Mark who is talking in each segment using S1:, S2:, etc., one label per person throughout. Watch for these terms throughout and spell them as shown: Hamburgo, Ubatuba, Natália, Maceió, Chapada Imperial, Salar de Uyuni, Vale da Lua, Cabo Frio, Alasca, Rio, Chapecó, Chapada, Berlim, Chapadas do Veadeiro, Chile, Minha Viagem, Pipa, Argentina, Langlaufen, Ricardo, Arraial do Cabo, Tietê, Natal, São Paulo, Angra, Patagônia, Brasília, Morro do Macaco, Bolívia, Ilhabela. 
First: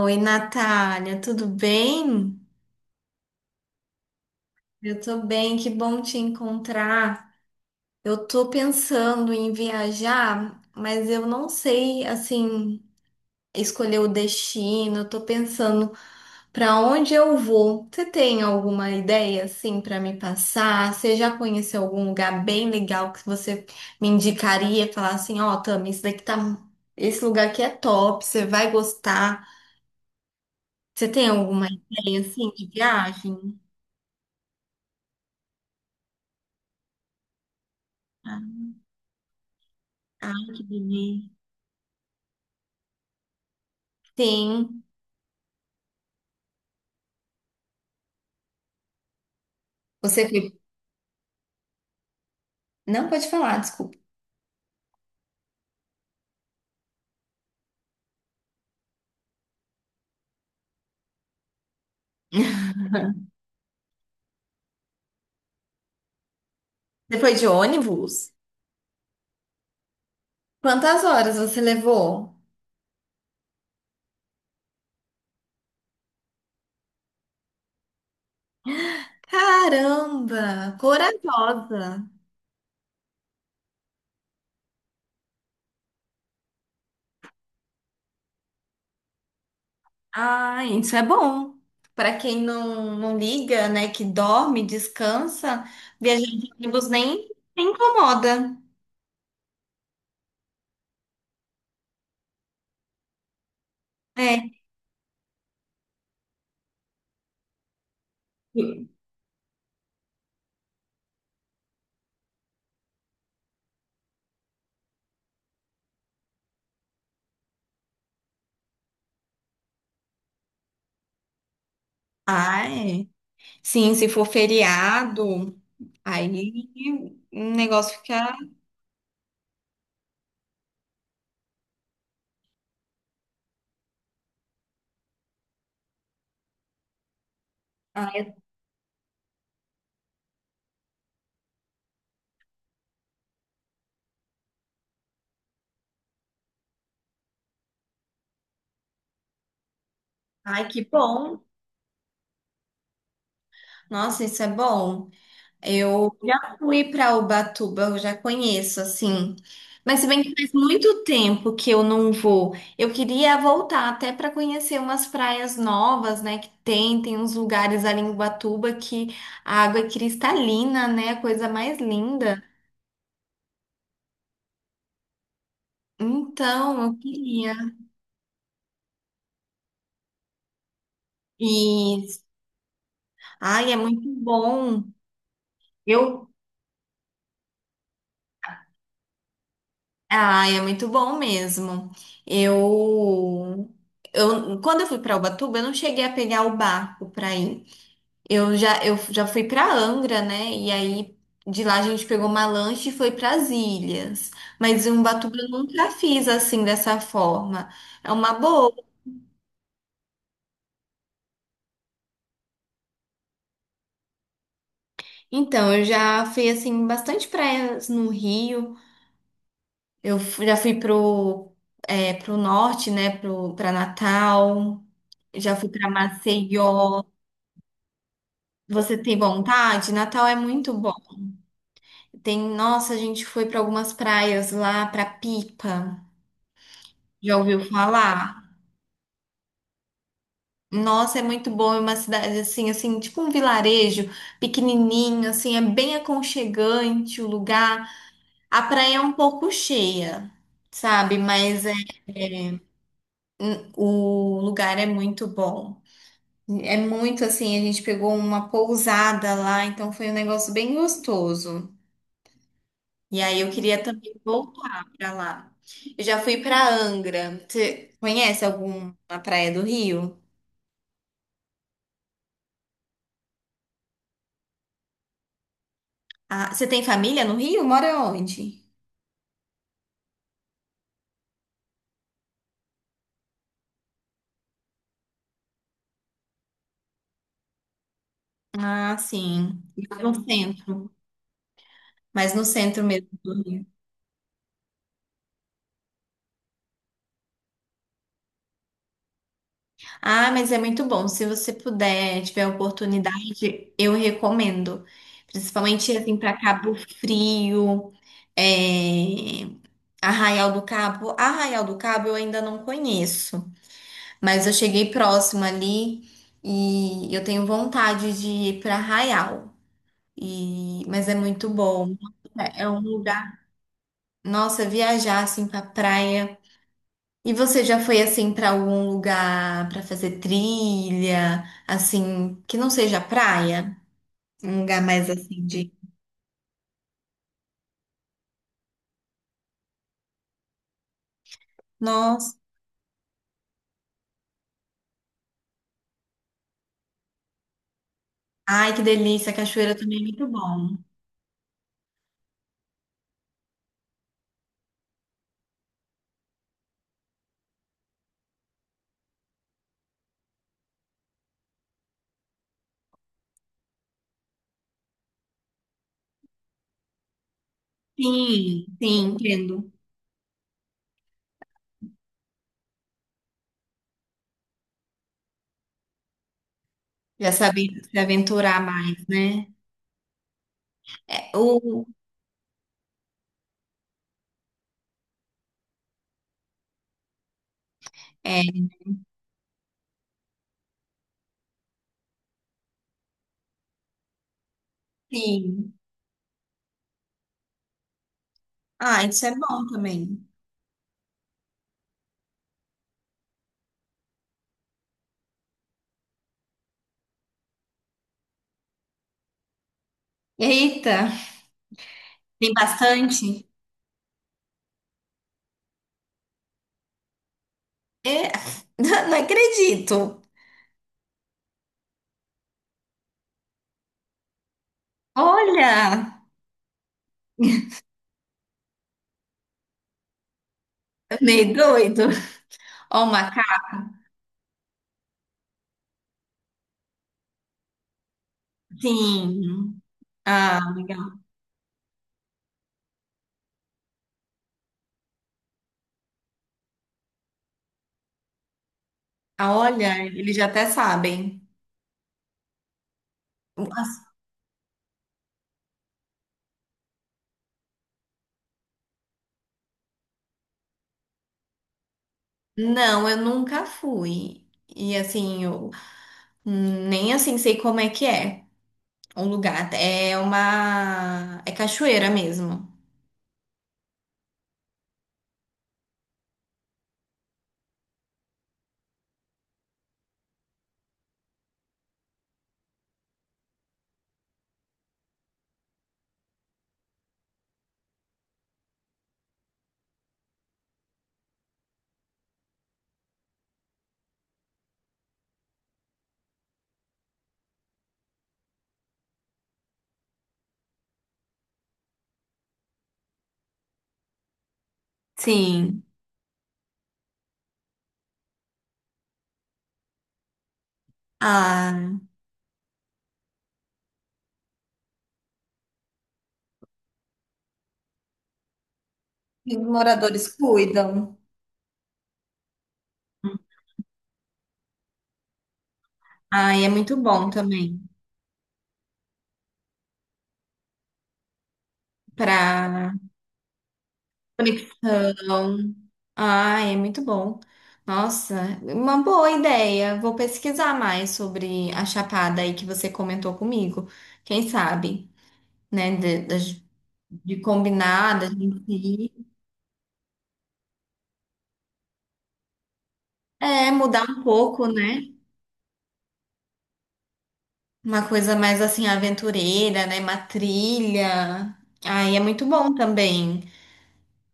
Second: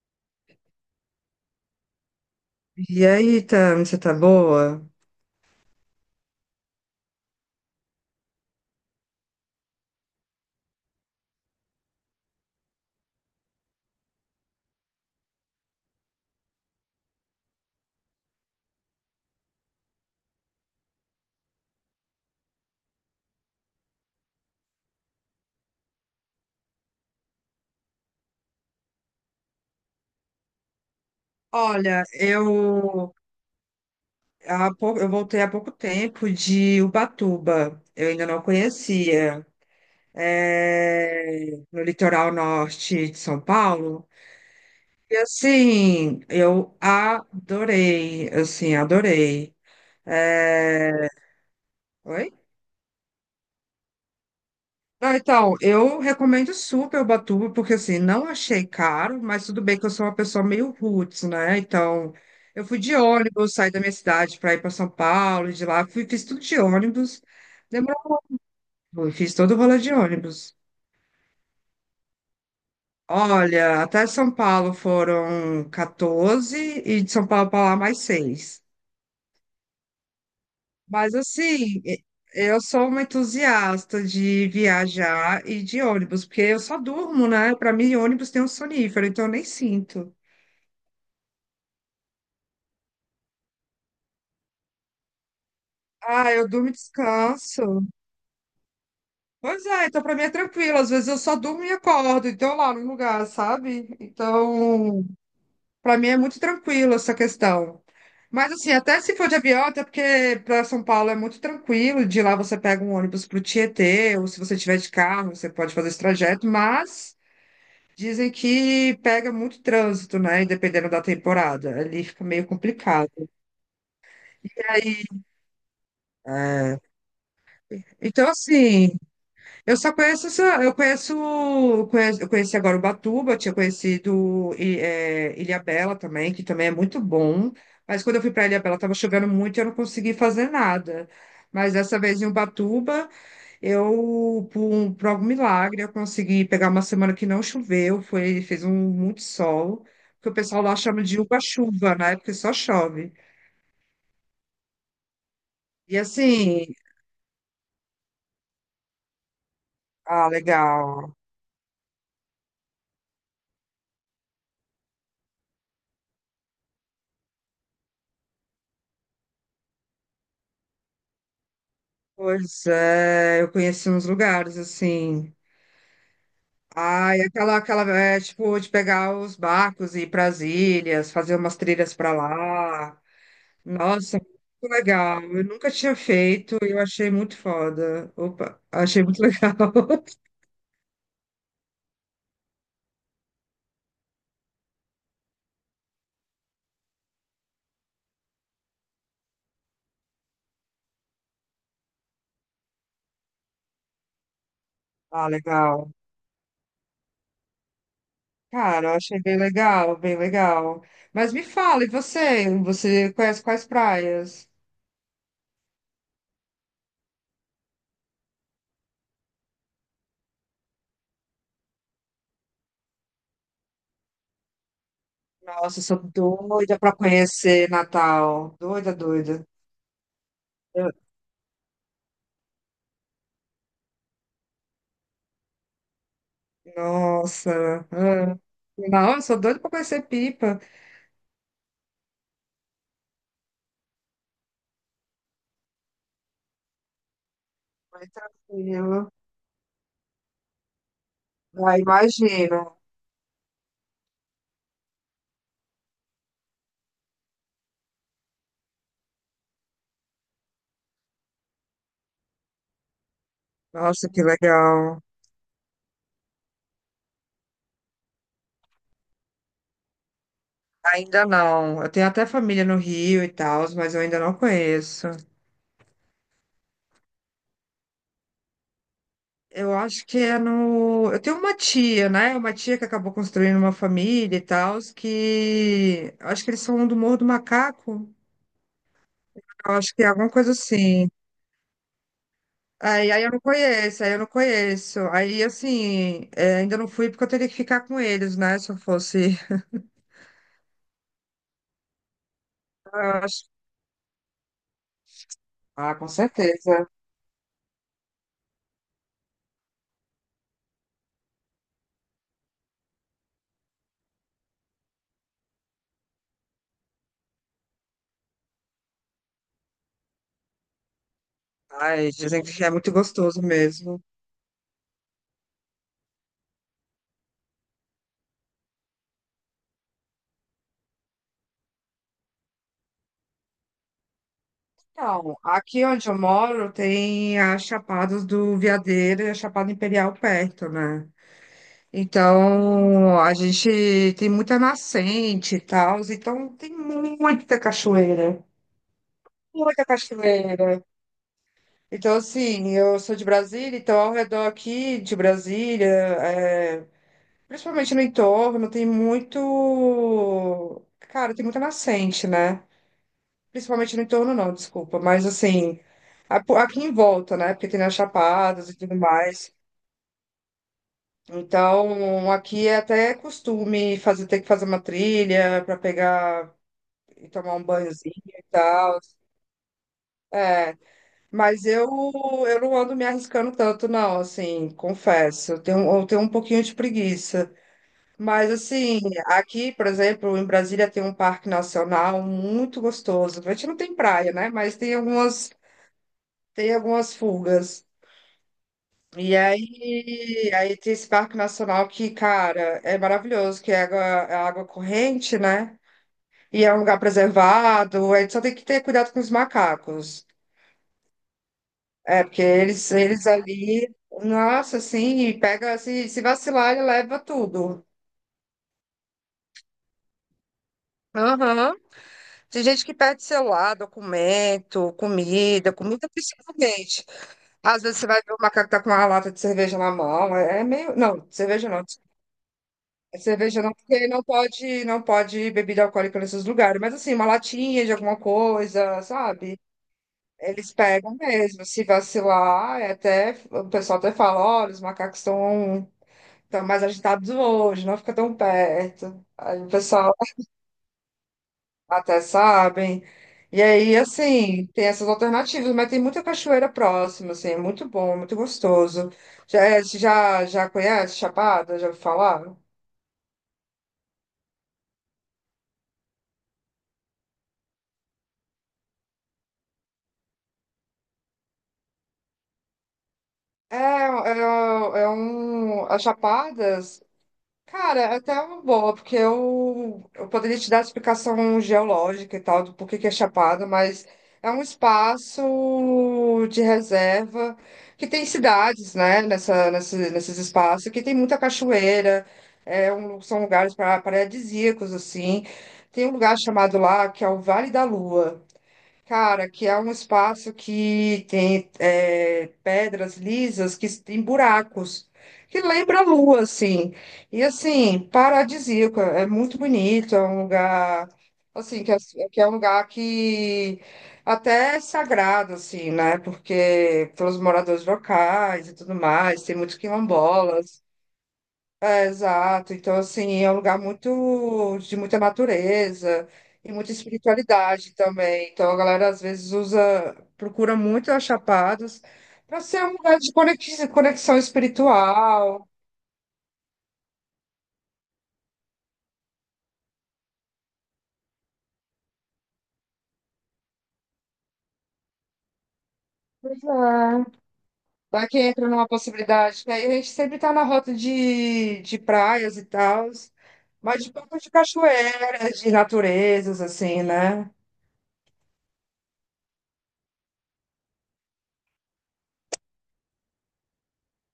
S1: Oi, Natália, tudo bem?
S2: E aí, Tami, você tá boa?
S1: Eu tô bem, que bom te encontrar. Eu tô pensando em viajar, mas eu não sei, assim, escolher o destino. Eu tô pensando para onde eu vou. Você tem alguma ideia, assim, para me passar? Você já conheceu algum lugar bem legal que você me indicaria? Falar assim, ó, Tami, isso daqui tá... Esse lugar aqui é top, você vai gostar. Você tem alguma
S2: Olha,
S1: ideia, assim, de viagem?
S2: eu voltei há pouco tempo de Ubatuba, eu ainda não conhecia,
S1: Ai, que delícia.
S2: é, no litoral norte de São Paulo.
S1: Sim.
S2: E assim, eu adorei, assim, adorei.
S1: Você foi.
S2: É. Oi?
S1: Não pode falar, desculpa.
S2: Ah, então, eu recomendo super Ubatuba, porque assim, não achei caro, mas tudo bem que eu sou uma pessoa meio roots, né? Então, eu fui de ônibus, saí da minha cidade para ir para São Paulo, e de lá, fui, fiz tudo de
S1: Você
S2: ônibus,
S1: foi de
S2: demorou,
S1: ônibus?
S2: fiz todo o rolê de ônibus.
S1: Quantas horas você levou?
S2: Olha, até São Paulo foram 14 e de São Paulo para lá mais seis.
S1: Caramba,
S2: Mas assim,
S1: corajosa.
S2: eu sou uma entusiasta de viajar e de ônibus, porque eu só durmo, né? Para mim, ônibus tem um sonífero, então eu nem sinto.
S1: Ah, isso é bom. Para quem não liga, né, que dorme, descansa, viajar
S2: Ah, eu
S1: de
S2: durmo e
S1: ônibus nem, nem
S2: descanso.
S1: incomoda.
S2: Pois é, então para mim é tranquilo. Às vezes eu só durmo e acordo, então lá no lugar, sabe?
S1: É.
S2: Então, para mim é muito tranquilo essa questão. Mas assim, até se for de avião, até porque para São Paulo é muito tranquilo, de lá você pega um ônibus para o Tietê, ou se você tiver de carro, você pode fazer esse trajeto, mas dizem que pega muito trânsito, né? E dependendo da temporada, ali fica meio
S1: Ah, é.
S2: complicado.
S1: Sim, se for feriado, aí
S2: É.
S1: o negócio
S2: Então,
S1: fica.
S2: assim, eu só conheço, eu conheci agora Ubatuba, tinha conhecido Ilhabela também, que também é muito bom. Mas quando eu fui para Ilhabela estava chovendo muito e eu não consegui fazer nada. Mas dessa vez em Ubatuba, eu por algum milagre, eu consegui pegar uma semana que não choveu, fez um muito sol, que o pessoal
S1: Ai,
S2: lá
S1: que
S2: chama de
S1: bom.
S2: uba-chuva, né? Porque só chove.
S1: Nossa, isso é bom.
S2: E
S1: Eu já
S2: assim,
S1: fui para Ubatuba, eu já conheço, assim. Mas se bem
S2: ah,
S1: que faz muito
S2: legal.
S1: tempo que eu não vou. Eu queria voltar até para conhecer umas praias novas, né? Que tem uns lugares ali em Ubatuba que a água é cristalina, né? A coisa mais linda.
S2: Pois é, eu conheci uns lugares assim.
S1: Então, eu
S2: Ai,
S1: queria.
S2: aquela, é, tipo, de pegar os barcos e ir para as ilhas, fazer umas trilhas para
S1: Isso.
S2: lá.
S1: Ai, é muito
S2: Nossa, muito
S1: bom.
S2: legal. Eu nunca tinha
S1: Eu.
S2: feito e eu achei muito foda. Opa, achei muito legal.
S1: Ai, é muito bom mesmo. Eu. Eu, quando eu fui para Ubatuba, eu não cheguei a pegar o barco para ir. Eu já fui pra Angra, né? E aí de lá a gente pegou uma lancha e foi pras ilhas. Mas em
S2: Ah,
S1: Ubatuba eu nunca
S2: legal.
S1: fiz assim dessa forma. É uma boa.
S2: Cara, eu achei bem legal, bem legal. Mas me fala, e você? Você conhece quais praias?
S1: Então, eu já fui assim bastante praias no Rio. Já fui pro pro norte, né, pro para Natal. Já fui
S2: Nossa, eu
S1: pra
S2: sou doida para
S1: Maceió.
S2: conhecer Natal. Doida,
S1: Você tem
S2: doida.
S1: vontade? Natal é muito bom.
S2: Eu-
S1: Tem, nossa, a gente foi pra algumas praias lá, pra Pipa. Já ouviu
S2: Nossa.
S1: falar?
S2: Ah. Não, eu sou doida para conhecer Pipa.
S1: Nossa, é muito bom, é uma cidade assim, tipo um vilarejo pequenininho, assim, é bem aconchegante o lugar.
S2: Mais
S1: A praia é
S2: tranquilo.
S1: um pouco cheia, sabe?
S2: Ah,
S1: É-
S2: imagino.
S1: o lugar é muito bom. É muito assim, a gente pegou uma pousada lá, então foi um negócio bem gostoso. E aí eu queria
S2: Nossa,
S1: também
S2: que
S1: voltar
S2: legal.
S1: pra lá. Eu já fui pra Angra. Você conhece alguma praia do Rio?
S2: Ainda não. Eu tenho até família no Rio e tal, mas eu ainda não conheço.
S1: Ah, você tem família no Rio? Mora onde?
S2: Eu acho que é no. Eu tenho uma tia, né? Uma tia que acabou construindo uma família e tal, que. Acho que eles são do Morro do Macaco.
S1: Ah, sim.
S2: Eu acho
S1: Lá
S2: que é
S1: no
S2: alguma coisa
S1: centro,
S2: assim.
S1: mas no centro mesmo
S2: Aí eu não
S1: do Rio.
S2: conheço, aí eu não conheço. Aí, assim, é, ainda não fui porque eu teria que ficar com eles, né? Se eu fosse.
S1: Ah, mas é muito bom. Se você puder, tiver a
S2: Eu acho-
S1: oportunidade, eu recomendo.
S2: Ah,
S1: Principalmente
S2: com
S1: assim para Cabo
S2: certeza.
S1: Frio, é, Arraial do Cabo. Arraial do Cabo eu ainda não conheço, mas eu cheguei próximo ali e eu tenho vontade de ir para Arraial. E... Mas é muito bom.
S2: Ai, dizem
S1: É
S2: que
S1: é
S2: é
S1: um
S2: muito
S1: lugar.
S2: gostoso mesmo.
S1: Nossa, viajar assim para praia. E você já foi assim pra algum lugar pra fazer trilha, assim, que não seja praia? Um lugar mais
S2: Então,
S1: assim de,
S2: aqui onde eu moro tem as Chapadas do Veadeiro e a Chapada Imperial perto, né?
S1: nossa,
S2: Então, a gente tem muita nascente e tal, então tem muita cachoeira,
S1: ai que delícia, a cachoeira
S2: muita
S1: também é muito
S2: cachoeira.
S1: bom.
S2: Então, assim, eu sou de Brasília, então ao redor aqui de Brasília, é, principalmente no entorno, tem muito. Cara, tem muita nascente, né? Principalmente no entorno, não, desculpa. Mas assim, aqui em volta, né? Porque tem as
S1: Sim,
S2: chapadas e tudo
S1: sim,
S2: mais.
S1: entendo.
S2: Então, aqui é até costume fazer, ter que fazer uma trilha para pegar e
S1: Já
S2: tomar um
S1: saber se
S2: banhozinho e
S1: aventurar mais,
S2: tal.
S1: né?
S2: É,
S1: É,
S2: mas
S1: o,
S2: eu, não ando me arriscando tanto, não, assim, confesso. Eu tenho um pouquinho de preguiça.
S1: é,
S2: Mas, assim, aqui, por exemplo, em Brasília tem um parque nacional muito gostoso. A gente não tem praia, né? Mas
S1: sim.
S2: tem algumas fugas.
S1: Ah, isso é
S2: E
S1: bom também.
S2: aí, aí tem esse parque nacional que, cara, é maravilhoso, que é água corrente, né? E é um lugar preservado, a gente só tem que ter cuidado com os macacos.
S1: Eita,
S2: É, porque
S1: tem
S2: eles
S1: bastante?
S2: ali, nossa, assim, e pega, se vacilar, ele leva tudo.
S1: É, não acredito.
S2: Aham. Tem gente que perde celular, documento, comida, comida
S1: Olha,
S2: principalmente. Às vezes você vai ver o macaco tá com uma lata de cerveja na mão, é meio... Não,
S1: meio
S2: cerveja não,
S1: doido. Ó, o
S2: cerveja
S1: macaco.
S2: não, porque não pode, não pode bebida alcoólica nesses lugares. Mas assim, uma latinha de alguma coisa, sabe?
S1: Sim. Ah,
S2: Eles pegam
S1: legal.
S2: mesmo. Se vacilar, é até, o pessoal até fala, olha, os macacos estão mais agitados hoje, não fica tão perto.
S1: Ah,
S2: Aí o
S1: olha,
S2: pessoal
S1: eles já até sabem.
S2: até sabem. E aí,
S1: As-
S2: assim, tem essas alternativas, mas tem muita cachoeira próxima, assim, é muito bom, muito gostoso. Já conhece Chapada? Já ouviu falar?
S1: não, eu nunca fui. E assim, eu nem assim sei como é que é o lugar. É uma. É cachoeira mesmo.
S2: É, é, é um. As Chapadas, cara, é até uma boa, porque eu, poderia te dar a explicação geológica e tal, do porquê que é Chapada, mas é um espaço de reserva que tem cidades, né, nesses espaços, que tem muita cachoeira, é um, são lugares para paradisíacos, assim. Tem um lugar chamado lá que é o Vale da Lua. Cara, que é um espaço que tem é, pedras lisas que tem buracos, que
S1: Sim.
S2: lembra a lua, assim. E assim, paradisíaco, é muito bonito, é um lugar, assim,
S1: Ah,
S2: que é um lugar que até é sagrado, assim, né? Porque pelos moradores locais e tudo mais,
S1: e
S2: tem
S1: os
S2: muitos
S1: moradores
S2: quilombolas.
S1: cuidam.
S2: Exato. Então, assim, é um lugar muito de muita natureza
S1: Ai, é
S2: e muita
S1: muito bom também.
S2: espiritualidade também. Então, a galera às vezes usa, procura muito as Chapadas para ser um
S1: Pra
S2: lugar de conexão espiritual.
S1: conexão. Ah, é muito bom. Nossa, uma boa ideia. Vou pesquisar mais sobre a Chapada aí que você comentou comigo. Quem sabe? Né? De,
S2: Pois
S1: das-
S2: é.
S1: de combinar,
S2: Vai
S1: da
S2: que
S1: gente
S2: entra numa
S1: ir.
S2: possibilidade, que aí a gente sempre tá na rota de, praias e tal,
S1: É,
S2: mas
S1: mudar
S2: de
S1: um
S2: pouco de
S1: pouco, né?
S2: cachoeiras, de naturezas, assim, né?
S1: Uma coisa mais assim, aventureira, né? Uma trilha. Aí é muito bom também.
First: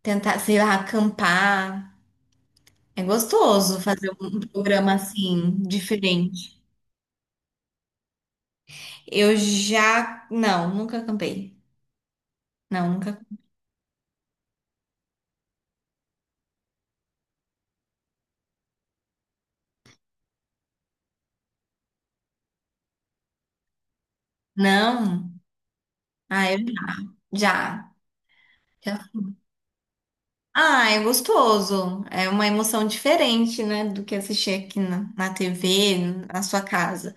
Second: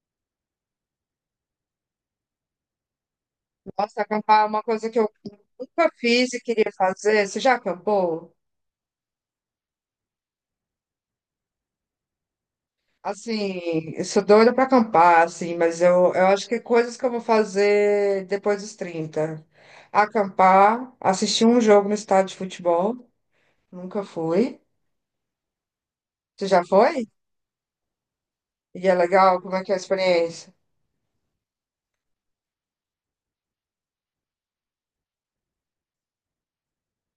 S1: Tentar, sei lá, acampar. É gostoso
S2: Nossa,
S1: fazer um
S2: acampar é uma coisa
S1: programa
S2: que eu
S1: assim,
S2: nunca fiz e
S1: diferente.
S2: queria fazer. Você já acampou?
S1: Eu já. Não, nunca acampei. Não, nunca.
S2: Assim, eu sou doida pra acampar, assim, mas eu, acho que coisas que eu vou fazer depois dos 30, acampar, assistir um jogo no estádio de futebol, nunca fui.
S1: Não.
S2: Você
S1: Ah, eu
S2: já foi?
S1: já.
S2: E é
S1: Já.
S2: legal, como é que é a experiência?
S1: Ah, é gostoso. É uma emoção diferente, né? Do que assistir aqui na TV, na sua casa.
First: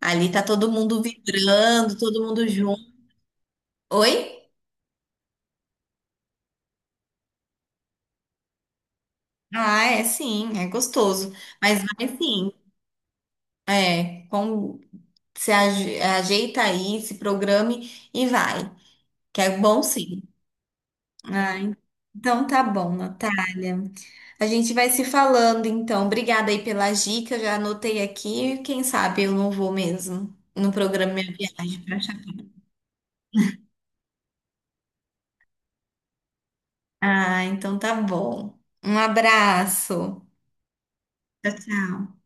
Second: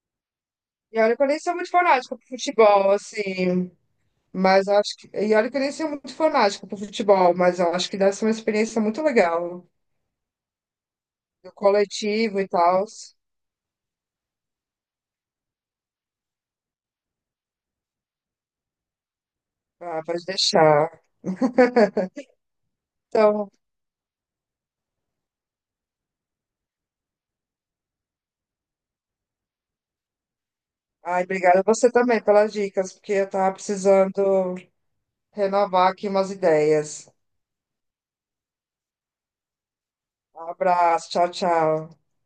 S1: Ali tá todo
S2: E
S1: mundo
S2: olha que eu nem sou muito
S1: vibrando,
S2: fanática
S1: todo
S2: pro
S1: mundo junto.
S2: futebol, assim,
S1: Oi?
S2: mas eu acho que... E olha que eu nem sou muito fanática pro futebol, mas eu acho que deve ser uma experiência muito legal,
S1: Ah, é sim, é gostoso.
S2: do
S1: Mas vai
S2: coletivo e
S1: sim,
S2: tal.
S1: é. Com, se ajeita aí, se programe e vai. Que é bom
S2: Ah,
S1: sim.
S2: pode deixar.
S1: Ah, então tá bom,
S2: Então,
S1: Natália. A gente vai se falando, então. Obrigada aí pelas dicas, já anotei aqui. Quem sabe eu não vou mesmo no programa
S2: ai,
S1: Minha
S2: obrigada
S1: Viagem
S2: você
S1: pra
S2: também
S1: Chapecó.
S2: pelas dicas, porque eu tava precisando renovar aqui umas ideias.
S1: Ah, então tá bom. Um abraço.
S2: Um abraço, tchau,
S1: Tchau,
S2: tchau.
S1: tchau.